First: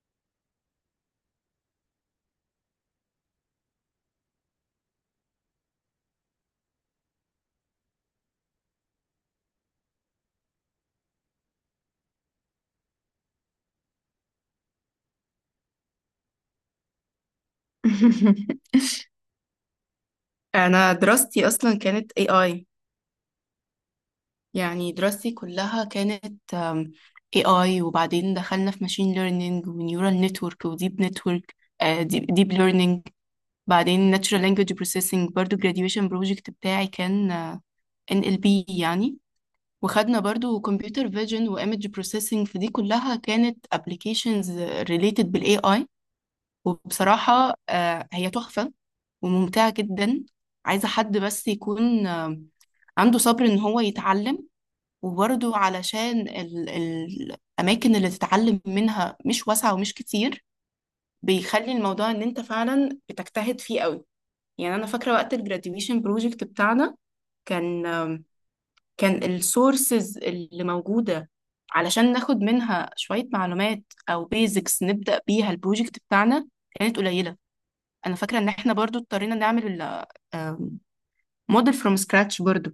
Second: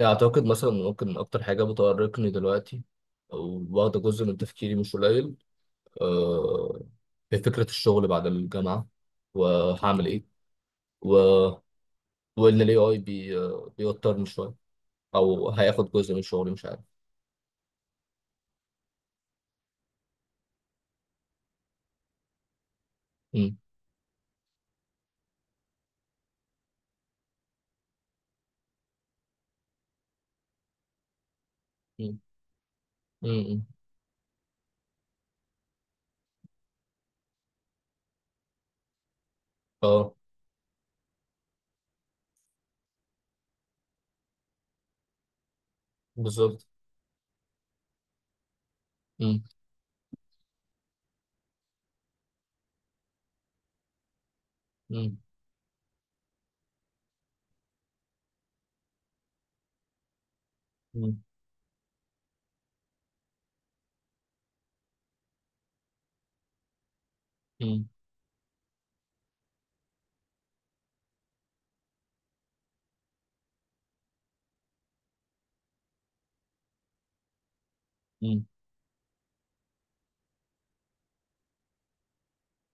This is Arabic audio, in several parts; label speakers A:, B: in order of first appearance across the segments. A: أعتقد مثلا ممكن أكتر حاجة بتؤرقني دلوقتي أو واخدة جزء من تفكيري مش قليل، آه، هي فكرة الشغل بعد الجامعة وهعمل إيه و... وإن ال AI بي... آه، بيوترني شوية أو هياخد جزء من شغلي مش عارف.
B: انا دراستي اصلا كانت اي اي.
A: مم.
B: يعني دراستي كلها كانت اي اي، وبعدين دخلنا في ماشين ليرنينج ونيورال نتورك وديب نتورك،
A: مم.
B: ديب ليرنينج.
A: مم.
B: بعدين ناتشورال لانجويج بروسيسنج، برضو graduation بروجكت بتاعي كان ان ال بي يعني.
A: أه،
B: وخدنا برضو كمبيوتر فيجن وايمج بروسيسنج، فدي كلها كانت ابلكيشنز ريليتد بالاي اي.
A: بالظبط.
B: وبصراحة، آه، هي تحفة
A: مم.
B: وممتعة جدا. عايزة حد بس يكون عنده صبر ان هو يتعلم.
A: مم.
B: وبرضه علشان الاماكن اللي تتعلم منها مش واسعه ومش كتير،
A: مم.
B: بيخلي الموضوع ان انت فعلا بتجتهد فيه قوي. يعني انا فاكره وقت الجراديويشن بروجكت بتاعنا كان،
A: مم.
B: كان السورسز اللي موجوده علشان ناخد منها شويه معلومات او بيزكس نبدا بيها البروجكت بتاعنا كانت قليله. انا فاكره
A: مم.
B: ان احنا برضو اضطرينا نعمل موديل فروم سكراتش برضو.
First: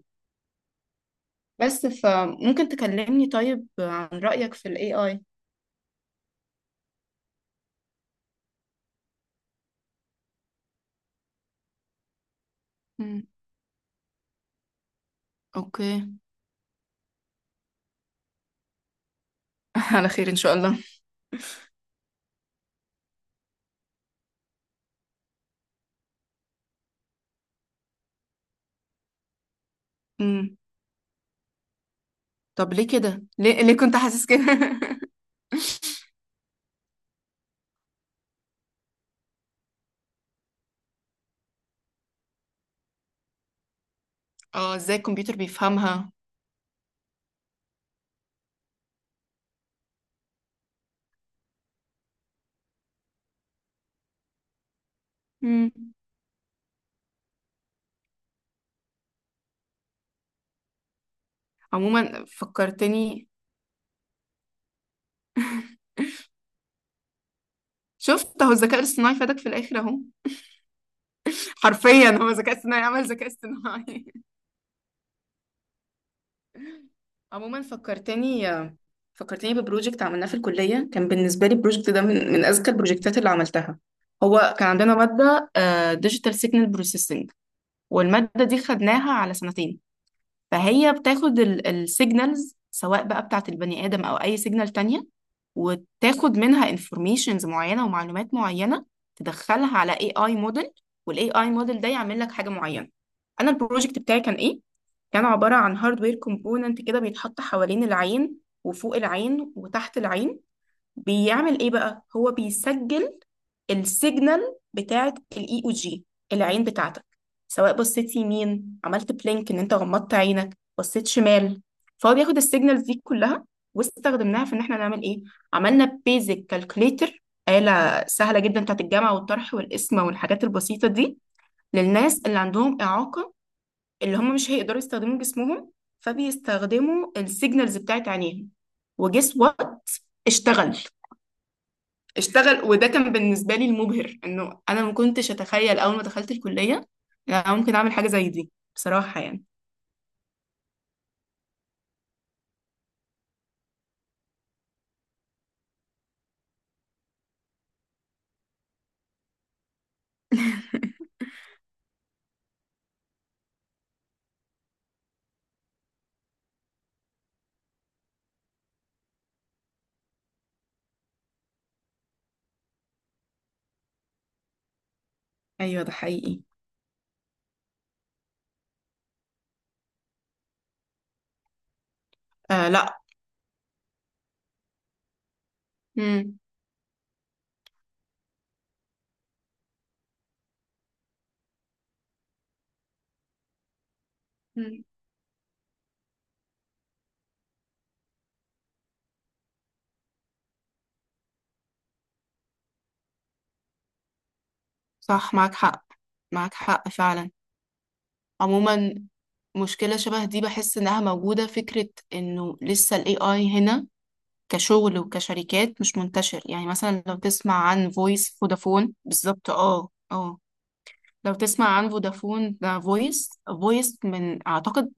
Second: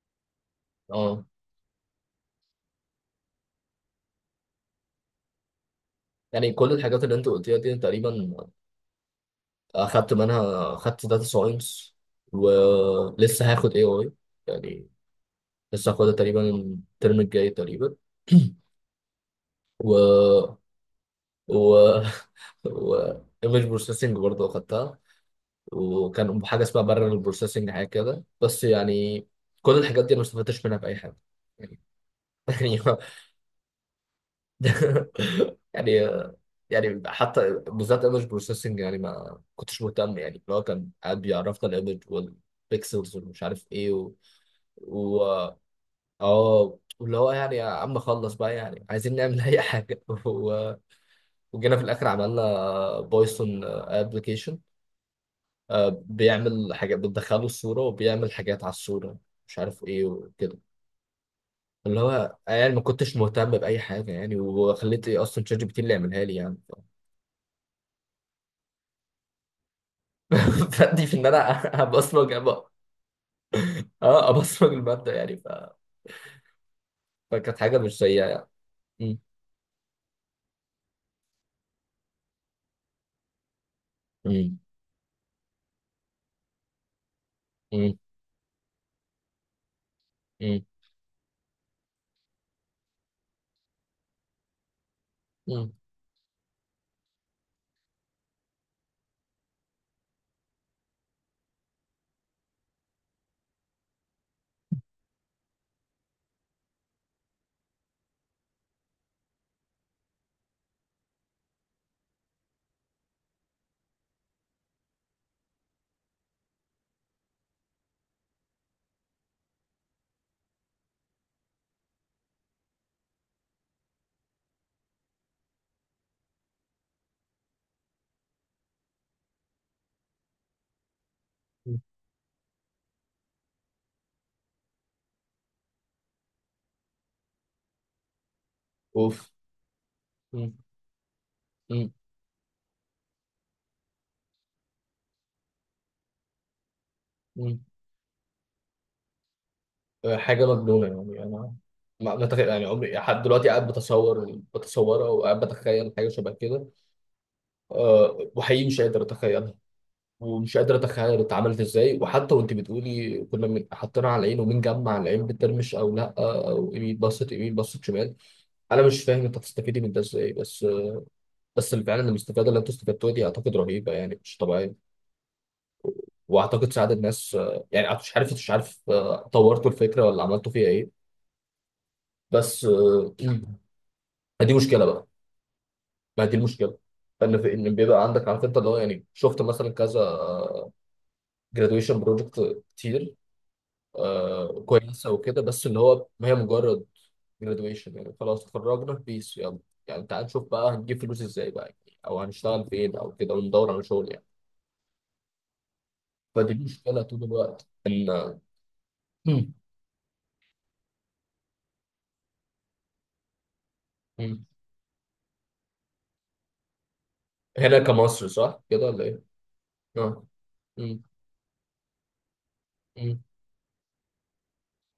A: أه.
B: بس فممكن تكلمني طيب عن رأيك في ال AI؟
A: يعني كل الحاجات اللي أنت قلتيها دي تقريبا، أخدت منها، أخدت داتا ساينس
B: مم.
A: ولسه هاخد AI. يعني لسه
B: اوكي.
A: هاخدها تقريبا الترم الجاي تقريبا.
B: على خير ان شاء
A: و
B: الله.
A: و و ايمج بروسيسنج برضه اخدتها، وكان حاجه اسمها بارل بروسيسنج حاجه كده، بس يعني كل الحاجات دي انا ما
B: مم.
A: استفدتش منها باي حاجه يعني.
B: طب ليه كده؟ ليه كنت حاسس كده؟
A: يعني يعني يعني حتى بالذات ايمج بروسيسنج يعني ما كنتش مهتم، يعني اللي هو كان قاعد بيعرفنا الايمج والبيكسلز ومش عارف ايه
B: اه، ازاي الكمبيوتر
A: و-
B: بيفهمها.
A: اه، واللي هو يعني يا عم خلص بقى، يعني عايزين نعمل اي حاجه. وجينا في الاخر عملنا بايثون ابلكيشن
B: مم.
A: بيعمل حاجات بتدخله الصوره وبيعمل حاجات على الصوره، مش عارف ايه وكده. اللي
B: عموما
A: هو يعني ما كنتش
B: فكرتني.
A: مهتم باي حاجه، يعني وخليت ايه اصلا شات جي بي تي اللي يعملها لي يعني.
B: شفت اهو، الذكاء الاصطناعي فادك في الاخر اهو.
A: فدي في ان انا.
B: حرفيا هو
A: ابصمج
B: الذكاء
A: أب-
B: الاصطناعي عمل ذكاء اصطناعي.
A: اه، ابصمج الماده يعني فكانت
B: عموما
A: حاجه مش سيئه
B: فكرتني.
A: يعني. م-
B: فكرتني ببروجكت عملناه في الكلية، كان بالنسبة لي البروجكت ده من أذكى البروجكتات اللي عملتها. هو
A: م-
B: كان عندنا مادة ديجيتال سيجنال بروسيسنج،
A: م-
B: والمادة دي خدناها على سنتين.
A: م-
B: فهي بتاخد السيجنالز، سواء بقى بتاعة البني آدم أو أي سيجنال تانية،
A: م-
B: وتاخد منها انفورميشنز معينة ومعلومات معينة، تدخلها على اي اي موديل، والاي اي موديل ده يعمل لك حاجة معينة. انا البروجكت بتاعي كان ايه؟ كان عبارة عن هاردوير كومبوننت كده بيتحط حوالين العين، وفوق العين وتحت العين. بيعمل ايه بقى؟ هو بيسجل السيجنال بتاعه الاي او جي، العين بتاعتك، سواء بصيت يمين، عملت بلينك ان انت غمضت عينك، بصيت شمال. فهو بياخد السيجنالز دي كلها، واستخدمناها في ان احنا نعمل ايه. عملنا بيزك كالكوليتر، آلة سهلة جدا بتاعت الجمع والطرح والقسمة والحاجات البسيطة دي،
A: م-
B: للناس اللي عندهم إعاقة، اللي هم مش هيقدروا يستخدموا جسمهم، فبيستخدموا السيجنالز بتاعت عينيهم.
A: اوف.
B: وجس وات،
A: م-
B: اشتغل. اشتغل، وده كان بالنسبة لي المبهر، انه انا ما كنتش اتخيل اول ما دخلت الكلية إن انا
A: م-
B: ممكن اعمل حاجة زي دي، بصراحة يعني.
A: حاجة مجنونة يعني أنا، ما ما تخ- يعني عمري لحد دلوقتي قاعد بتصورها، وقاعد بتخيل حاجة شبه كده. أه، وحقيقي مش قادر أتخيلها، ومش قادر أتخيل اتعملت إزاي. وحتى وأنت بتقولي كنا حاطينها على العين، ومين جمع العين بترمش أو لأ، أو يمين، بصت يمين بصت شمال. أنا مش فاهم أنت هتستفيدي من ده إزاي، بس اللي فعلا المستفادة اللي أنتوا استفدتوها دي أعتقد رهيبة يعني مش طبيعية.
B: ايوه ده حقيقي.
A: وأعتقد ساعد الناس، يعني مش عارف، طورتوا الفكرة ولا عملتوا فيها إيه؟ بس
B: آه لا.
A: دي مشكلة بقى. ما دي
B: مم.
A: المشكله، ان في ان بيبقى عندك عارف انت اللي هو يعني شفت مثلا كذا جرادويشن بروجكت كتير، آه
B: مم.
A: كويسه وكده، بس اللي هو ما هي مجرد جرادويشن يعني. خلاص اتخرجنا بيس، يلا يعني تعال نشوف بقى هنجيب فلوس ازاي بقى، يعني او هنشتغل فين او كده، وندور على شغل يعني.
B: صح، معاك حق.
A: فدي
B: معاك حق
A: المشكله طول
B: فعلا.
A: الوقت ان.
B: عموما
A: مم.
B: مشكلة شبه دي بحس انها موجودة، فكرة انه لسه ال AI هنا
A: مم.
B: كشغل وكشركات مش منتشر. يعني مثلا لو تسمع
A: هنا
B: عن
A: كمصر
B: فويس
A: صح كده
B: فودافون
A: ولا ايه؟
B: بالظبط، اه
A: اه.
B: اه.
A: مم.
B: لو تسمع عن فودافون، ده
A: مم.
B: فويس، فويس من اعتقد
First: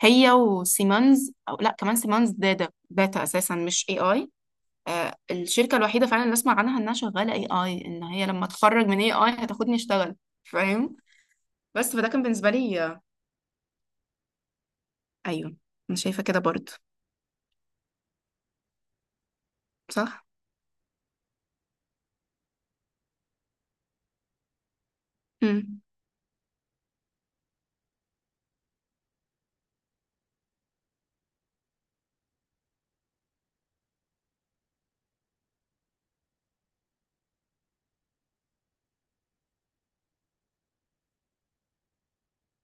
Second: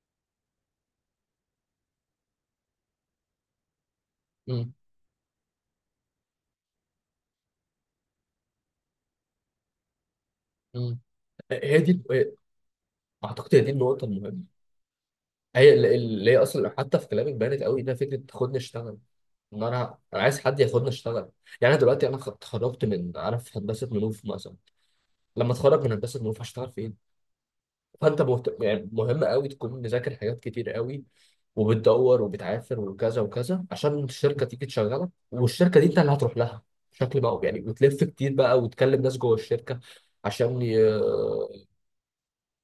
B: هي وسيمونز، او لا، كمان سيمونز، داتا داتا اساسا، مش اي اي.
A: مم.
B: آه الشركه الوحيده فعلا اللي اسمع عنها انها شغاله اي اي، ان هي لما اتخرج من اي اي هتاخدني اشتغل، فاهم.
A: مم. هي
B: بس
A: دي،
B: فده كان بالنسبه لي.
A: اعتقد هي دي النقطه المهمه.
B: ايوه. انا شايفه
A: اللي هي
B: كده برضو.
A: اصلا حتى في كلامك بانت قوي انها فكره خدني اشتغل. ان انا
B: صح.
A: عايز حد ياخدني اشتغل. يعني انا دلوقتي انا اتخرجت من عارف هندسه منوف مثلا، لما
B: مم.
A: اتخرج من هندسه منوف هشتغل فين؟ فانت يعني مهم قوي تكون مذاكر حاجات كتير قوي، وبتدور وبتعافر وكذا وكذا عشان الشركه تيجي تشغلك. والشركه دي انت اللي هتروح لها بشكل بقى يعني، وتلف كتير بقى وتكلم ناس جوه الشركه عشان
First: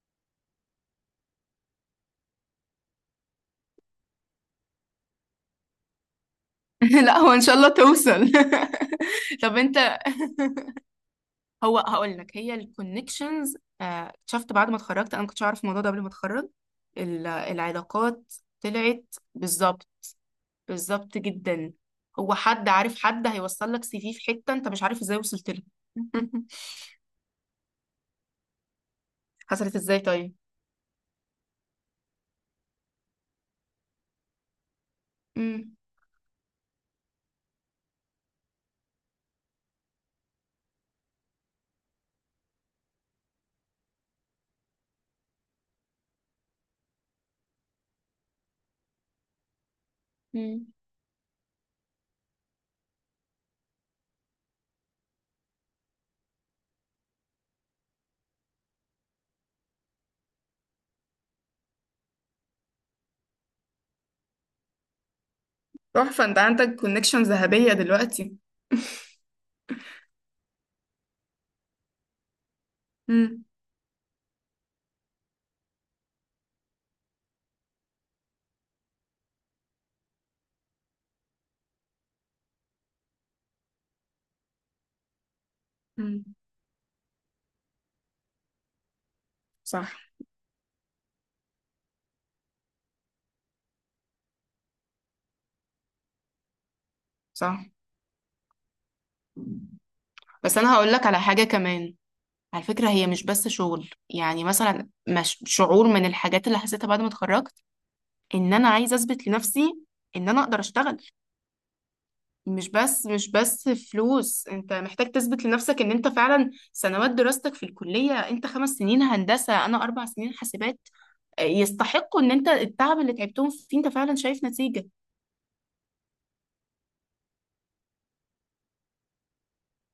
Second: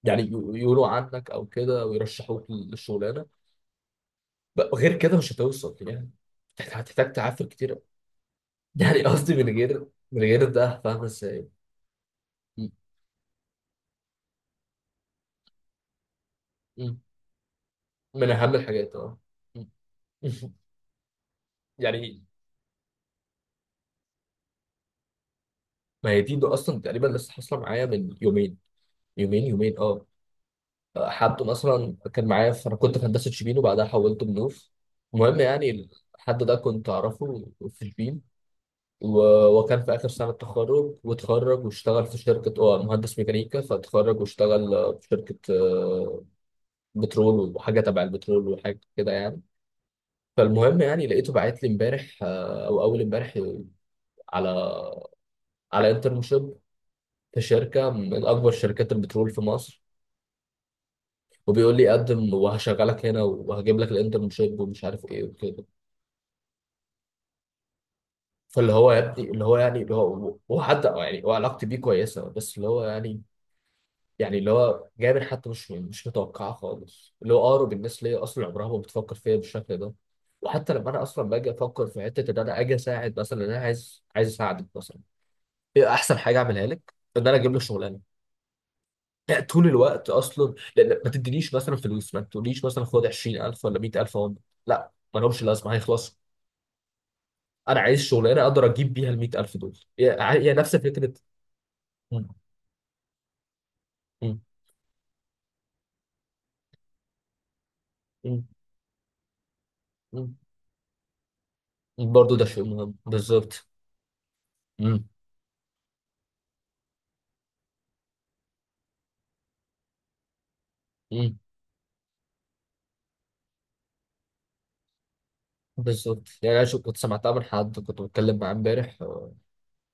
A: يعني ي- يقولوا عنك او كده ويرشحوك للشغلانه بقى. غير كده مش هتوصل يعني. هتحتاج
B: لا، هو ان
A: تعافر
B: شاء الله
A: كتير أوي.
B: توصل.
A: يعني قصدي
B: طب
A: من
B: انت،
A: غير، من غير ده فاهم ازاي.
B: هو هقول لك، هي
A: م-
B: الكونكشنز. شفت بعد ما اتخرجت انا ما كنتش اعرف الموضوع ده قبل ما اتخرج.
A: م-
B: ال-
A: من
B: العلاقات
A: اهم الحاجات
B: طلعت
A: اه. م-
B: بالظبط. بالظبط جدا.
A: يعني
B: هو حد عارف حد هيوصل لك سي في في حتة انت مش عارف ازاي وصلت له.
A: ما هي دي، ده اصلا تقريبا لسه حاصله معايا من يومين، يومين
B: حصلت
A: يومين
B: ازاي
A: اه.
B: طيب؟
A: حد مثلا كان معايا انا كنت في هندسه شبين وبعدها حولت منوف، المهم
B: امم.
A: يعني. الحد ده كنت اعرفه في شبين، وكان في اخر سنه تخرج، واتخرج واشتغل في شركه، مهندس ميكانيكا، فاتخرج واشتغل، في شركه، بترول وحاجه تبع البترول وحاجه كده يعني.
B: امم.
A: فالمهم يعني لقيته باعت لي امبارح، او اول امبارح، على انترنشيب في شركه من اكبر شركات البترول في مصر، وبيقول لي قدم وهشغلك هنا وهجيب لك الانترنشيب ومش عارف ايه وكده.
B: تحفة، انت عندك كونكشن ذهبية دلوقتي.
A: فاللي هو يا ابني اللي هو يعني اللي هو هو حد يعني، هو علاقتي بيه كويسه، بس اللي هو يعني
B: امم.
A: يعني اللي هو جابر حتى مش متوقعه خالص. اللي هو اقرب الناس ليا اصلا عمرها ما بتفكر فيا بالشكل ده، وحتى لما انا اصلا باجي افكر في حته ان انا اجي اساعد مثلا، إن انا عايز اساعدك مثلا، ايه احسن
B: أمم.
A: حاجه اعملها لك؟ ان انا اجيب لك شغلانه. لا، طول
B: صح.
A: الوقت اصلا لان ما تدينيش مثلا فلوس، ما تقوليش مثلا خد 20000 ولا 100000 اهو. لا، ما لهمش لازمه، هيخلصوا.
B: صح.
A: انا عايز شغلانه اقدر اجيب بيها ال 100000 دول. هي هي
B: بس انا
A: نفس
B: هقول لك
A: فكره.
B: على حاجة كمان.
A: مم.
B: على فكرة، هي مش بس شغل.
A: مم.
B: يعني مثلا مش شعور، من الحاجات اللي حسيتها بعد ما اتخرجت
A: مم.
B: ان انا عايزة اثبت لنفسي ان
A: مم.
B: انا اقدر اشتغل.
A: برضو ده شيء
B: مش
A: مهم
B: بس مش
A: بالظبط.
B: بس فلوس. انت
A: مم.
B: محتاج تثبت لنفسك ان انت فعلا سنوات دراستك في الكلية، انت خمس سنين هندسة، انا اربع سنين حاسبات،
A: مم.
B: يستحقوا، ان انت التعب اللي تعبتهم فيه انت فعلا شايف نتيجة.
A: بالظبط. يعني انا كنت سمعتها من حد كنت بتكلم معاه امبارح،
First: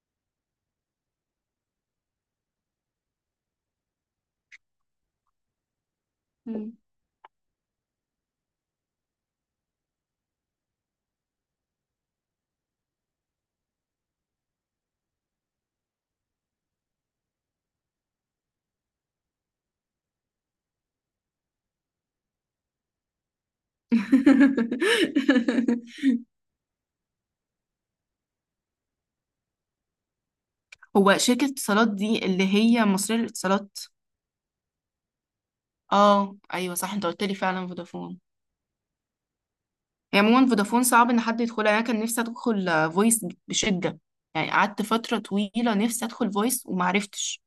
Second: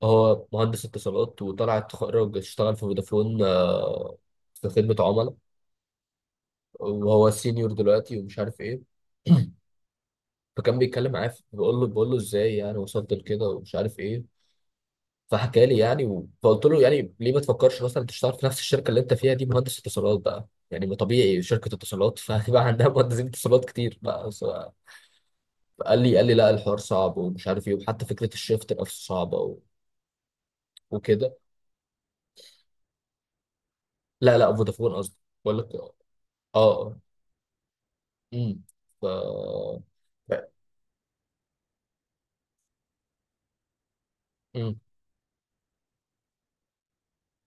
A: هو مهندس اتصالات وطلع اتخرج اشتغل في فودافون، في خدمة عملاء.
B: مم.
A: وهو سينيور دلوقتي ومش عارف ايه. فكان بيتكلم معايا بقول له ازاي يعني وصلت لكده ومش عارف ايه. فحكى لي يعني، فقلت له يعني ليه ما تفكرش مثلا تشتغل في نفس الشركة اللي انت فيها دي؟ مهندس اتصالات بقى يعني، ما طبيعي شركة اتصالات فهيبقى عندها مهندسين اتصالات كتير بقى، قال لي لا الحوار صعب ومش عارف ايه، وحتى فكرة الشيفت نفسه صعبة
B: هو
A: وكده.
B: شركة اتصالات دي اللي هي مصرية للاتصالات؟
A: لا لا، فودافون قصدي، بقول لك اه.
B: اه ايوه صح،
A: اه.
B: انت قلت لي فعلا فودافون.
A: امم ف
B: هي عموما فودافون صعب ان حد يدخلها. يعني انا كان نفسي ادخل فويس بشدة، يعني
A: امم
B: قعدت فترة طويلة نفسي ادخل فويس ومعرفتش.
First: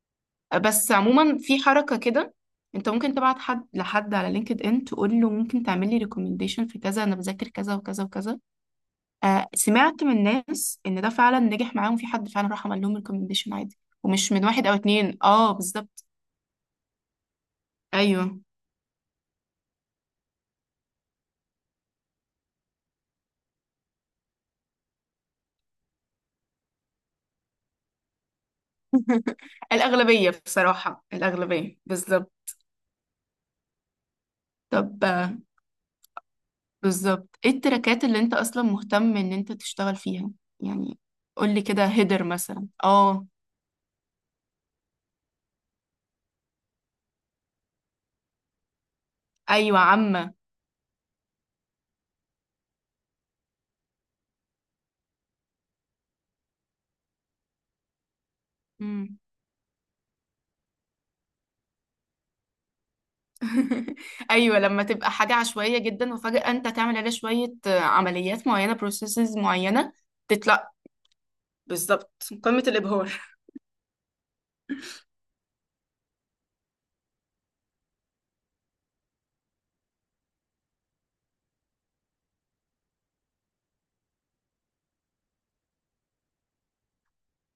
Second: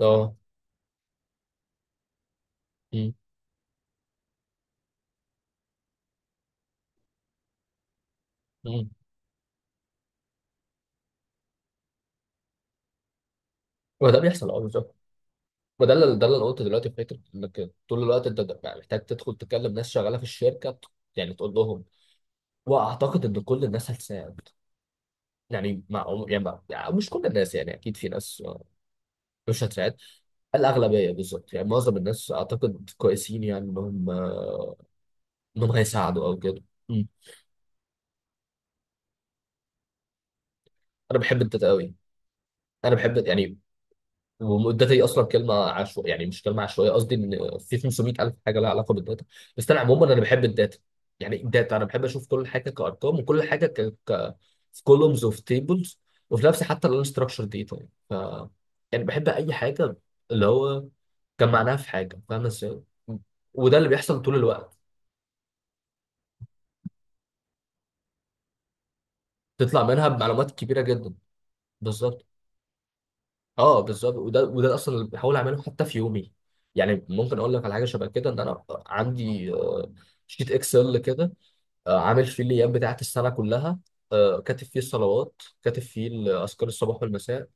A: اه.
B: بس عموما في حركة كده، انت
A: امم
B: ممكن تبعت حد لحد على لينكد ان، تقول له ممكن تعمل لي ريكومنديشن في كذا، انا بذاكر كذا وكذا وكذا.
A: امم
B: آه سمعت من ناس ان ده فعلا نجح معاهم، في حد فعلا راح عمل لهم ريكومنديشن عادي،
A: وده
B: ومش من
A: بيحصل اه
B: واحد او
A: بالظبط.
B: اتنين، اه
A: وده
B: بالظبط.
A: اللي ده اللي انا قلته دلوقتي في فكره انك طول الوقت
B: ايوه
A: انت بقى محتاج تدخل تكلم ناس شغاله في الشركه، يعني تقول لهم. واعتقد ان كل الناس هتساعد، يعني مع يعني, مع يعني مش كل الناس يعني، اكيد في ناس مش هتساعد.
B: الاغلبية بصراحة،
A: الاغلبيه بالظبط، يعني
B: الاغلبية
A: معظم الناس
B: بالظبط.
A: اعتقد كويسين، يعني انهم،
B: طب
A: انهم هيساعدوا او كده. مم.
B: بالظبط ايه التراكات اللي انت اصلا مهتم ان انت تشتغل فيها؟ يعني
A: انا بحب
B: قول لي كده
A: التداوي.
B: هيدر مثلا،
A: انا بحب
B: اه.
A: يعني، والداتا دي اصلا كلمه عشوائيه، يعني مش كلمه عشوائيه قصدي، ان في 500 الف حاجه لها علاقه بالداتا. بس
B: ايوه
A: انا عموما انا
B: عامة.
A: بحب الداتا. يعني الداتا انا بحب اشوف كل حاجه كارقام وكل حاجه في كولومز وفي تيبلز. وفي نفسي حتى الانستراكشر داتا يعني، يعني بحب اي حاجه اللي هو كان معناها في حاجه، فاهم ازاي. وده اللي بيحصل طول
B: ايوه
A: الوقت.
B: لما تبقى حاجه عشوائيه جدا، وفجاه انت تعمل عليها شويه عمليات معينه، بروسيسز
A: تطلع
B: معينه،
A: منها بمعلومات
B: تطلع.
A: كبيره جدا.
B: بالظبط.
A: بالظبط
B: قمة الإبهار.
A: اه، بالظبط. وده اصلا اللي بحاول اعمله حتى في يومي. يعني ممكن اقول لك على حاجه شبه كده ان انا عندي، شيت اكسل كده، عامل فيه الايام بتاعت السنه كلها. كاتب فيه الصلوات، كاتب فيه اذكار الصباح والمساء،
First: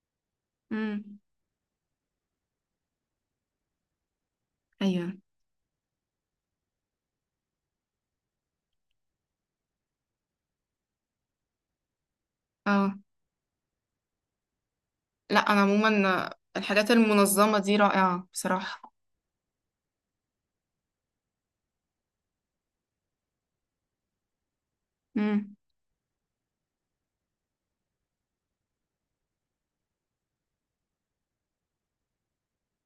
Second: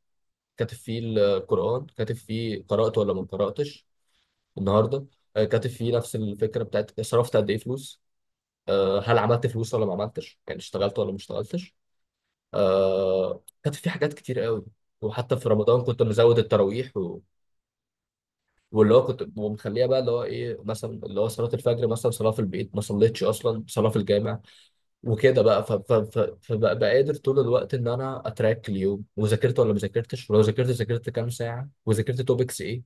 A: كاتب فيه
B: امم.
A: القران، كاتب فيه قرات ولا ما قراتش النهارده.
B: ايوه.
A: كاتب فيه نفس الفكره بتاعت صرفت قد ايه فلوس. هل عملت فلوس ولا ما عملتش؟ يعني اشتغلت ولا ما اشتغلتش.
B: اه
A: كاتب فيه حاجات كتير قوي. وحتى
B: لا،
A: في
B: انا
A: رمضان كنت
B: عموما
A: مزود التراويح.
B: الحاجات المنظمه دي رائعه بصراحه.
A: واللي هو كنت ومخليها بقى اللي هو ايه مثلا، اللي هو صلاه الفجر مثلا، صلاه في البيت ما صليتش، اصلا صلاه في الجامع وكده
B: امم.
A: بقى. فبقى قادر طول الوقت ان انا اتراك اليوم، وذاكرت ولا ما ذاكرتش، ولو ذاكرت ذاكرت كام ساعه وذاكرت توبكس ايه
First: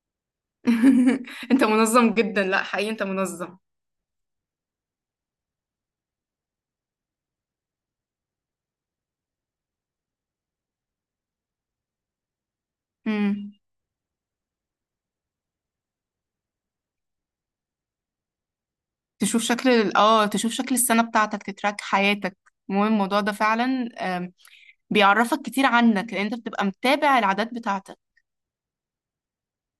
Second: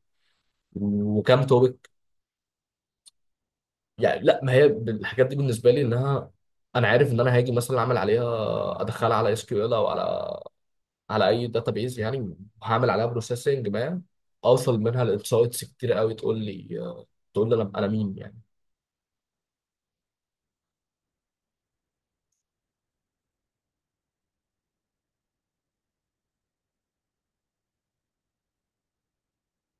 A: وكام
B: انت
A: توبك.
B: منظم جدا، لا حقيقي انت منظم.
A: يعني لا، ما هي الحاجات دي بالنسبه لي، انها انا عارف ان انا هاجي مثلا اعمل عليها، ادخلها على اس كيو ال او على اي داتابيز يعني. وهعمل عليها
B: امم.
A: بروسيسنج ما اوصل منها لانسايتس كتير قوي. تقول لي انا مين يعني.
B: تشوف شكل تشوف شكل السنه بتاعتك، تتراك حياتك. المهم الموضوع ده فعلا، آم، بيعرفك كتير عنك، لان انت بتبقى متابع العادات بتاعتك.